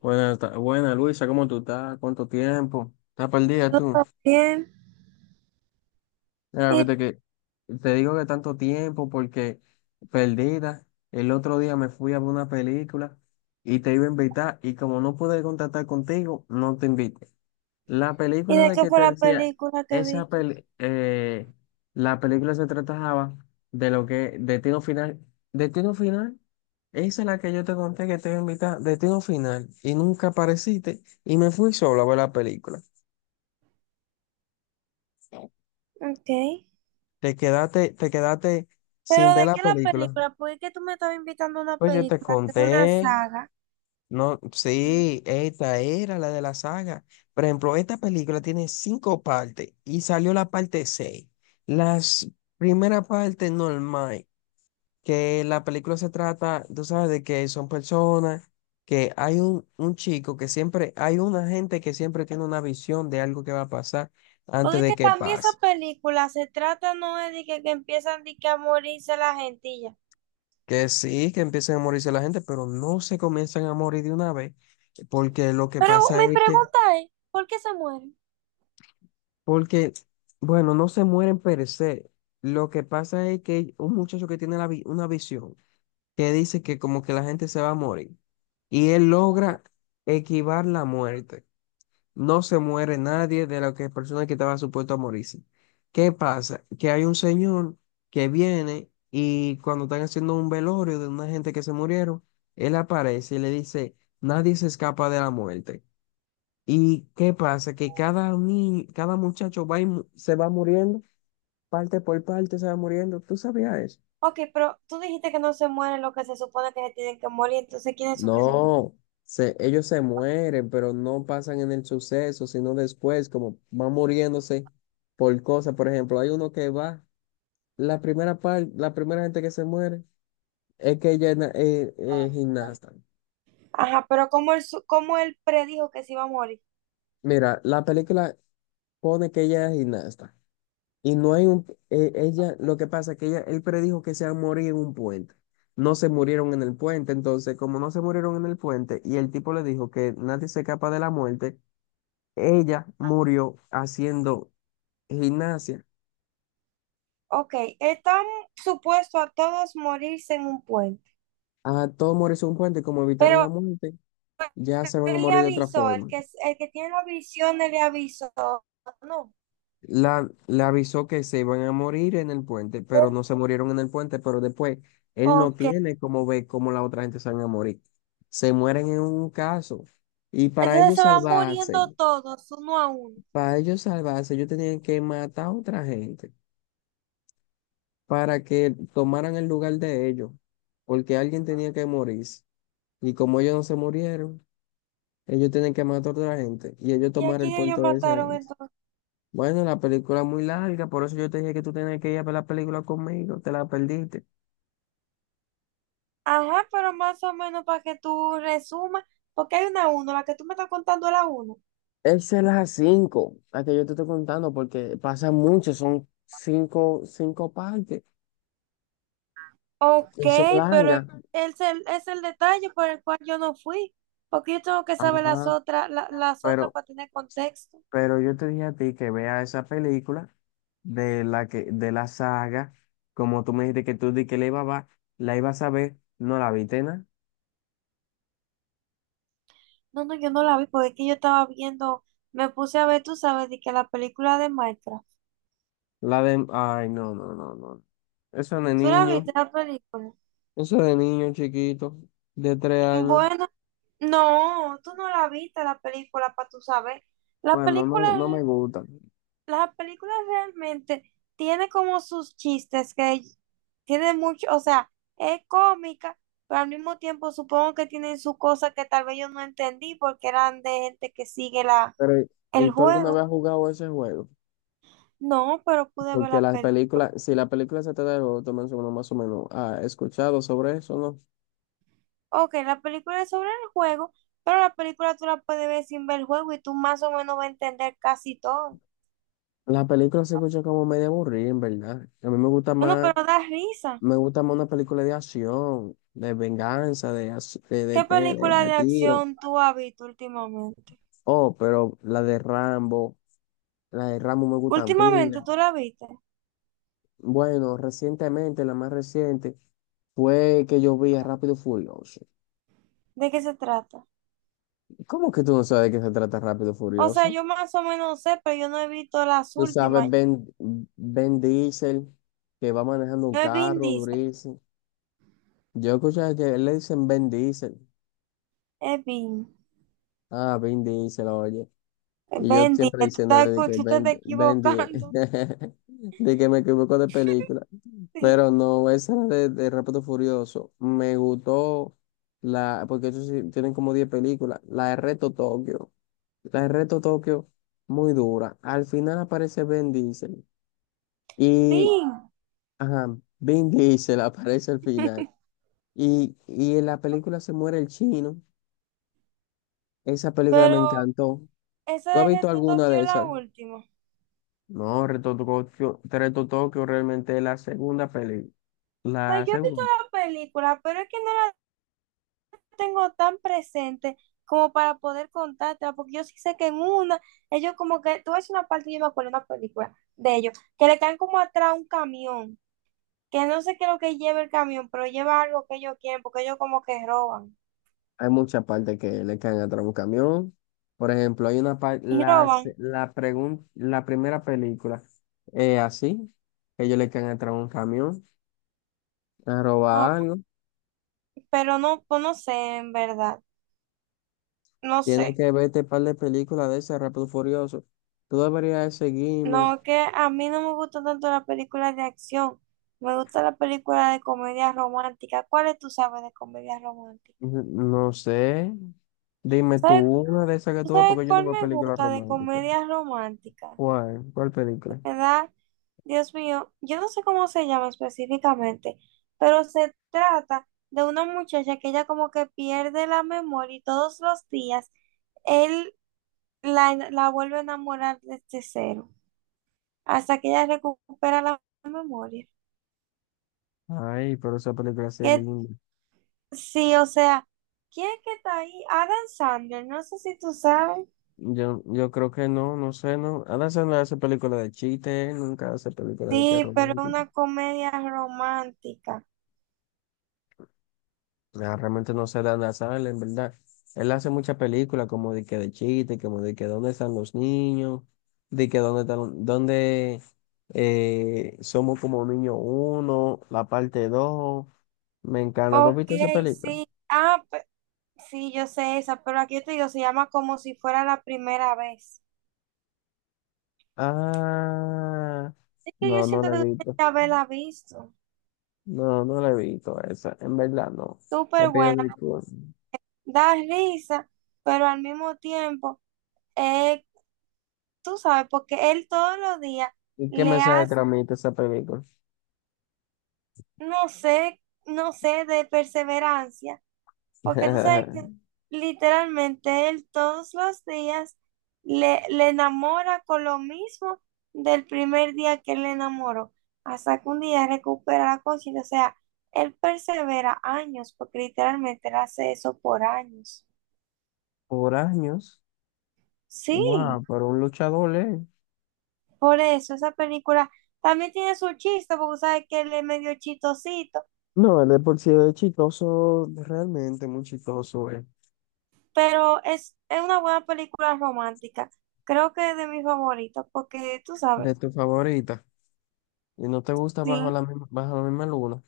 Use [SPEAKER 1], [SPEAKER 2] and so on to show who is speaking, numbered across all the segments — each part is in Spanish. [SPEAKER 1] Buena, buena Luisa, ¿cómo tú estás? ¿Cuánto tiempo? ¿Estás perdida tú?
[SPEAKER 2] Todo bien.
[SPEAKER 1] Mira,
[SPEAKER 2] ¿Y,
[SPEAKER 1] fíjate que te digo que tanto tiempo porque perdida. El otro día me fui a ver una película y te iba a invitar y como no pude contactar contigo, no te invité. La
[SPEAKER 2] y
[SPEAKER 1] película
[SPEAKER 2] de
[SPEAKER 1] de
[SPEAKER 2] qué
[SPEAKER 1] que
[SPEAKER 2] fue
[SPEAKER 1] te
[SPEAKER 2] la
[SPEAKER 1] decía,
[SPEAKER 2] película que
[SPEAKER 1] esa
[SPEAKER 2] viste?
[SPEAKER 1] pel- eh, la película se trataba de lo que, Destino Final, Destino Final, esa es la que yo te conté que te iba a invitar, Destino Final, y nunca apareciste, y me fui solo a ver la película.
[SPEAKER 2] Ok.
[SPEAKER 1] Te quedaste sin
[SPEAKER 2] ¿Pero
[SPEAKER 1] ver
[SPEAKER 2] de
[SPEAKER 1] la
[SPEAKER 2] qué la
[SPEAKER 1] película.
[SPEAKER 2] película? Porque es que tú me estabas invitando a una
[SPEAKER 1] Pues yo te
[SPEAKER 2] película, que es una
[SPEAKER 1] conté.
[SPEAKER 2] saga.
[SPEAKER 1] No,
[SPEAKER 2] Mm.
[SPEAKER 1] sí, esta era la de la saga. Por ejemplo, esta película tiene 5 partes y salió la parte 6. Las primera parte normal, que la película se trata, tú sabes, de que son personas, que hay un chico que siempre, hay una gente que siempre tiene una visión de algo que va a pasar
[SPEAKER 2] Porque
[SPEAKER 1] antes
[SPEAKER 2] es que
[SPEAKER 1] de que
[SPEAKER 2] también esa
[SPEAKER 1] pase.
[SPEAKER 2] película se trata, no es de que empiezan de que a morirse la gente y ya.
[SPEAKER 1] Que sí, que empiecen a morirse la gente, pero no se comienzan a morir de una vez, porque lo que
[SPEAKER 2] Pero
[SPEAKER 1] pasa
[SPEAKER 2] mi
[SPEAKER 1] es que
[SPEAKER 2] pregunta es, ¿por qué se mueren?
[SPEAKER 1] porque, bueno, no se mueren per se. Lo que pasa es que un muchacho que tiene una visión que dice que como que la gente se va a morir y él logra esquivar la muerte. No se muere nadie de las que personas que estaba supuesto a morirse. ¿Qué pasa? Que hay un señor que viene y cuando están haciendo un velorio de una gente que se murieron, él aparece y le dice, nadie se escapa de la muerte. ¿Y qué pasa? Que cada ni cada muchacho va y se va muriendo, parte por parte se va muriendo. ¿Tú sabías eso?
[SPEAKER 2] Ok, pero tú dijiste que no se mueren los que se supone que se tienen que morir, entonces ¿quiénes son que se mueren?
[SPEAKER 1] No, ellos se mueren, pero no pasan en el suceso, sino después, como van muriéndose por cosas. Por ejemplo, hay uno que va, la primera gente que se muere es que ella es gimnasta.
[SPEAKER 2] Ajá, pero como él, como él predijo que se iba a morir.
[SPEAKER 1] Mira, la película pone que ella es gimnasta. Y no hay un, ella, lo que pasa es que ella, él predijo que se iba a morir en un puente. No se murieron en el puente, entonces como no se murieron en el puente y el tipo le dijo que nadie se escapa de la muerte, ella murió haciendo gimnasia.
[SPEAKER 2] Ok, están supuestos a todos morirse en un puente,
[SPEAKER 1] A todos morirse en un puente, como evitaron la
[SPEAKER 2] pero
[SPEAKER 1] muerte, ya se van a
[SPEAKER 2] él le
[SPEAKER 1] morir de otra
[SPEAKER 2] avisó,
[SPEAKER 1] forma.
[SPEAKER 2] el que tiene la visión él le avisó, no.
[SPEAKER 1] La, le avisó que se iban a morir en el puente, pero
[SPEAKER 2] Él-
[SPEAKER 1] no se murieron en el puente, pero después él no
[SPEAKER 2] Ok,
[SPEAKER 1] tiene cómo ver cómo la otra gente se van a morir. Se mueren en un caso. Y
[SPEAKER 2] entonces se van muriendo todos, uno a uno.
[SPEAKER 1] para ellos salvarse, ellos tenían que matar a otra gente para que tomaran el lugar de ellos, porque alguien tenía que morirse. Y como ellos no se murieron, ellos tienen que matar a otra gente y ellos
[SPEAKER 2] ¿Y a
[SPEAKER 1] tomaron el
[SPEAKER 2] quién ellos
[SPEAKER 1] puerto de esa
[SPEAKER 2] mataron
[SPEAKER 1] gente.
[SPEAKER 2] entonces?
[SPEAKER 1] Bueno, la película es muy larga, por eso yo te dije que tú tenías que ir a ver la película conmigo, te la perdiste.
[SPEAKER 2] Ajá, pero más o menos para que tú resumas, porque hay una uno, la que tú me estás contando es la uno.
[SPEAKER 1] Esa es la 5, la que yo te estoy contando, porque pasa mucho, son 5, 5 partes
[SPEAKER 2] Ok,
[SPEAKER 1] y son
[SPEAKER 2] pero
[SPEAKER 1] largas.
[SPEAKER 2] es el detalle por el cual yo no fui, porque yo tengo que saber las
[SPEAKER 1] Ajá,
[SPEAKER 2] otras, las otras
[SPEAKER 1] pero,
[SPEAKER 2] para tener contexto.
[SPEAKER 1] pero yo te dije a ti que vea esa película de la que, de la saga, como tú me dijiste que tú di que la iba a ver, la ibas a ver, no la viste, nada.
[SPEAKER 2] No, no, yo no la vi porque es que yo estaba viendo, me puse a ver, tú sabes, de que la película de Minecraft.
[SPEAKER 1] La de, ay, no, no, no, no. Eso es de
[SPEAKER 2] ¿Tú la
[SPEAKER 1] niño,
[SPEAKER 2] viste la película?
[SPEAKER 1] eso es de niño chiquito, de 3 años.
[SPEAKER 2] Bueno, no, tú no la viste la película para tú saber. La
[SPEAKER 1] Bueno, no
[SPEAKER 2] película,
[SPEAKER 1] me, no me gustan.
[SPEAKER 2] las películas realmente tiene como sus chistes que tiene mucho, o sea, es cómica, pero al mismo tiempo supongo que tienen sus cosas que tal vez yo no entendí porque eran de gente que sigue la,
[SPEAKER 1] Pero, ¿y
[SPEAKER 2] el
[SPEAKER 1] tú alguna
[SPEAKER 2] juego.
[SPEAKER 1] vez has jugado ese juego?
[SPEAKER 2] No, pero pude ver
[SPEAKER 1] Porque
[SPEAKER 2] la
[SPEAKER 1] las
[SPEAKER 2] película.
[SPEAKER 1] películas, si la película se trata de juego, tú mencionas más o menos, ¿ha escuchado sobre eso, no?
[SPEAKER 2] Ok, la película es sobre el juego, pero la película tú la puedes ver sin ver el juego y tú más o menos vas a entender casi todo.
[SPEAKER 1] La película se escucha como medio aburrida, en verdad. A mí
[SPEAKER 2] Bueno, pero da risa.
[SPEAKER 1] me gusta más una película de acción, de venganza, de
[SPEAKER 2] ¿Qué película
[SPEAKER 1] pelea,
[SPEAKER 2] de
[SPEAKER 1] tiro.
[SPEAKER 2] acción tú has visto últimamente?
[SPEAKER 1] Oh, pero la de Rambo me gustan pila.
[SPEAKER 2] Últimamente tú la viste.
[SPEAKER 1] Bueno, recientemente, la más reciente, fue que yo vi a Rápido y Furioso.
[SPEAKER 2] ¿De qué se trata?
[SPEAKER 1] ¿Cómo que tú no sabes de qué se trata Rápido y
[SPEAKER 2] O sea,
[SPEAKER 1] Furioso?
[SPEAKER 2] yo más o menos sé, pero yo no he visto las
[SPEAKER 1] Tú sabes
[SPEAKER 2] últimas.
[SPEAKER 1] Ben, Ben Diesel, que va manejando un
[SPEAKER 2] No es Vin
[SPEAKER 1] carro
[SPEAKER 2] Diesel,
[SPEAKER 1] durísimo. Yo escuché que le dicen Ben Diesel.
[SPEAKER 2] es Vin.
[SPEAKER 1] Ah, Ben Diesel, oye. Y yo
[SPEAKER 2] Vin
[SPEAKER 1] siempre
[SPEAKER 2] Diesel, tú estás,
[SPEAKER 1] diciéndole de que
[SPEAKER 2] tú te estás
[SPEAKER 1] Bendy,
[SPEAKER 2] equivocando.
[SPEAKER 1] de que me equivoco de película. Pero
[SPEAKER 2] Sí,
[SPEAKER 1] no, esa era de Rápido Furioso. Me gustó la, porque ellos sí tienen como 10 películas. La de Reto Tokio. La de Reto Tokio, muy dura. Al final aparece Ben Diesel. Y,
[SPEAKER 2] Vin,
[SPEAKER 1] ajá, Ben Diesel aparece al final. Y en la película se muere el chino. Esa película me
[SPEAKER 2] pero
[SPEAKER 1] encantó. ¿Tú
[SPEAKER 2] esa
[SPEAKER 1] has
[SPEAKER 2] de
[SPEAKER 1] visto
[SPEAKER 2] Reto
[SPEAKER 1] alguna
[SPEAKER 2] Tokio
[SPEAKER 1] de
[SPEAKER 2] es la
[SPEAKER 1] esas?
[SPEAKER 2] última. O
[SPEAKER 1] No, Reto Tokio, Reto Tokio realmente es la segunda peli.
[SPEAKER 2] sea,
[SPEAKER 1] La
[SPEAKER 2] yo he visto
[SPEAKER 1] segunda.
[SPEAKER 2] la película, pero es que no la tengo tan presente como para poder contártela, porque yo sí sé que en una, ellos como que, tú ves una parte, yo me acuerdo de una película de ellos, que le caen como atrás a un camión, que no sé qué es lo que lleva el camión, pero lleva algo que ellos quieren, porque ellos como que roban.
[SPEAKER 1] Hay muchas partes que le caen atrás a un camión. Por ejemplo, hay una parte,
[SPEAKER 2] Y
[SPEAKER 1] la, se-
[SPEAKER 2] roban,
[SPEAKER 1] la, pregun- la primera película es así, que ellos le caen atrás a un camión a robar
[SPEAKER 2] ah,
[SPEAKER 1] algo.
[SPEAKER 2] pero no, pues no sé, en verdad, no
[SPEAKER 1] Tienes
[SPEAKER 2] sé.
[SPEAKER 1] que verte un par de películas de ese Rápido y Furioso. Tú deberías de seguirme.
[SPEAKER 2] No, que a mí no me gusta tanto las películas de acción, me gusta la película de comedia romántica. ¿Cuáles tú sabes de comedia romántica?
[SPEAKER 1] No sé. Dime tú
[SPEAKER 2] ¿Sabes,
[SPEAKER 1] una de esas que
[SPEAKER 2] tú
[SPEAKER 1] tú ves,
[SPEAKER 2] sabes
[SPEAKER 1] porque yo no
[SPEAKER 2] cuál
[SPEAKER 1] veo
[SPEAKER 2] me
[SPEAKER 1] películas
[SPEAKER 2] gusta de
[SPEAKER 1] románticas.
[SPEAKER 2] comedia romántica?
[SPEAKER 1] ¿Cuál? ¿Cuál película?
[SPEAKER 2] ¿Verdad? Dios mío, yo no sé cómo se llama específicamente, pero se trata de una muchacha que ella como que pierde la memoria y todos los días él la vuelve a enamorar desde cero, hasta que ella recupera la memoria.
[SPEAKER 1] Ay, pero esa película sí es
[SPEAKER 2] Que
[SPEAKER 1] linda.
[SPEAKER 2] sí, o sea, ¿quién es que está ahí? Adam Sandler, no sé si tú sabes.
[SPEAKER 1] Yo creo que no, no sé, no. Adam no hace película de chiste, él nunca hace película de que
[SPEAKER 2] Sí, pero
[SPEAKER 1] romántica.
[SPEAKER 2] una comedia romántica.
[SPEAKER 1] Ah, realmente no sé de Adam Sandler, en verdad. Él hace muchas películas como de que de chiste, como de que dónde están los niños, de que dónde están, dónde somos como niño uno, la parte 2. Me encanta. ¿Tú has
[SPEAKER 2] Ok,
[SPEAKER 1] visto esa película?
[SPEAKER 2] sí. Ah, sí, yo sé esa, pero aquí te digo, se llama Como si fuera la primera vez.
[SPEAKER 1] Ah,
[SPEAKER 2] Es que yo
[SPEAKER 1] no, no
[SPEAKER 2] siento
[SPEAKER 1] la he
[SPEAKER 2] que tú tienes
[SPEAKER 1] visto.
[SPEAKER 2] que haberla visto.
[SPEAKER 1] No, no la he visto esa, en verdad no. Te
[SPEAKER 2] Súper
[SPEAKER 1] pido
[SPEAKER 2] buena.
[SPEAKER 1] disculpas.
[SPEAKER 2] Da risa, pero al mismo tiempo, eh, tú sabes, porque él todos los días
[SPEAKER 1] ¿Y qué
[SPEAKER 2] le
[SPEAKER 1] mensaje
[SPEAKER 2] hace,
[SPEAKER 1] transmite esa película?
[SPEAKER 2] no sé, no sé, de perseverancia. Porque tú sabes que literalmente él todos los días le enamora con lo mismo del primer día que él le enamoró, hasta que un día recupera la conciencia. O sea, él persevera años, porque literalmente él hace eso por años.
[SPEAKER 1] Por años,
[SPEAKER 2] Sí,
[SPEAKER 1] wow, pero un luchador, ¿eh?
[SPEAKER 2] por eso esa película también tiene su chiste, porque sabes que él es medio chistosito,
[SPEAKER 1] No, él de por sí es chistoso, realmente muy chistoso, ¿eh?
[SPEAKER 2] pero es una buena película romántica. Creo que es de mis favoritos, porque tú sabes,
[SPEAKER 1] De tu favorita. Y no te gusta
[SPEAKER 2] sí.
[SPEAKER 1] bajo la misma luna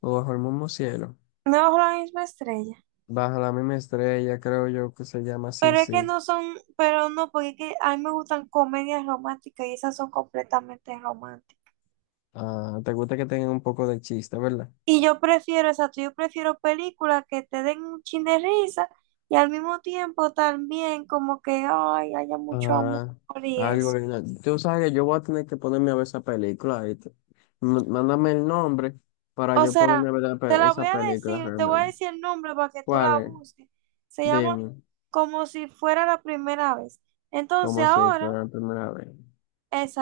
[SPEAKER 1] o bajo el mismo cielo.
[SPEAKER 2] No, bajo la misma estrella.
[SPEAKER 1] Bajo la misma estrella, creo yo que se llama así,
[SPEAKER 2] Pero es que
[SPEAKER 1] sí.
[SPEAKER 2] no son, pero no, porque es que a mí me gustan comedias románticas y esas son completamente románticas.
[SPEAKER 1] Ah, te gusta que tengan un poco de chiste, ¿verdad?
[SPEAKER 2] Y yo prefiero, exacto, yo prefiero películas que te den un chin de risa y al mismo tiempo también como que, ay, haya mucho amor
[SPEAKER 1] Ah,
[SPEAKER 2] y
[SPEAKER 1] algo
[SPEAKER 2] eso.
[SPEAKER 1] original. Tú sabes que yo voy a tener que ponerme a ver esa película. ¿Viste? Mándame el nombre para
[SPEAKER 2] O
[SPEAKER 1] yo ponerme a
[SPEAKER 2] sea,
[SPEAKER 1] ver
[SPEAKER 2] te la voy
[SPEAKER 1] esa
[SPEAKER 2] a
[SPEAKER 1] película
[SPEAKER 2] decir, te voy a
[SPEAKER 1] realmente.
[SPEAKER 2] decir el nombre para que tú
[SPEAKER 1] ¿Cuál
[SPEAKER 2] la
[SPEAKER 1] es?
[SPEAKER 2] busques. Se llama
[SPEAKER 1] Dime,
[SPEAKER 2] Como si fuera la primera vez. Entonces
[SPEAKER 1] como si
[SPEAKER 2] ahora...
[SPEAKER 1] fuera la primera vez.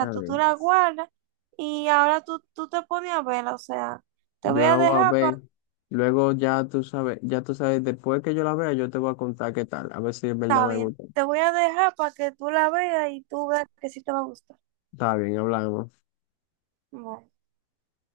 [SPEAKER 1] A ver,
[SPEAKER 2] tú la guardas y ahora tú te pones a verla, o sea, te voy
[SPEAKER 1] yo la
[SPEAKER 2] a
[SPEAKER 1] voy a
[SPEAKER 2] dejar para,
[SPEAKER 1] ver. Luego ya tú sabes, después que yo la vea, yo te voy a contar qué tal. A ver si es verdad
[SPEAKER 2] está
[SPEAKER 1] me
[SPEAKER 2] bien,
[SPEAKER 1] gusta.
[SPEAKER 2] te voy a dejar para que tú la veas y tú veas que sí te va a gustar.
[SPEAKER 1] Está bien, hablamos.
[SPEAKER 2] Bueno.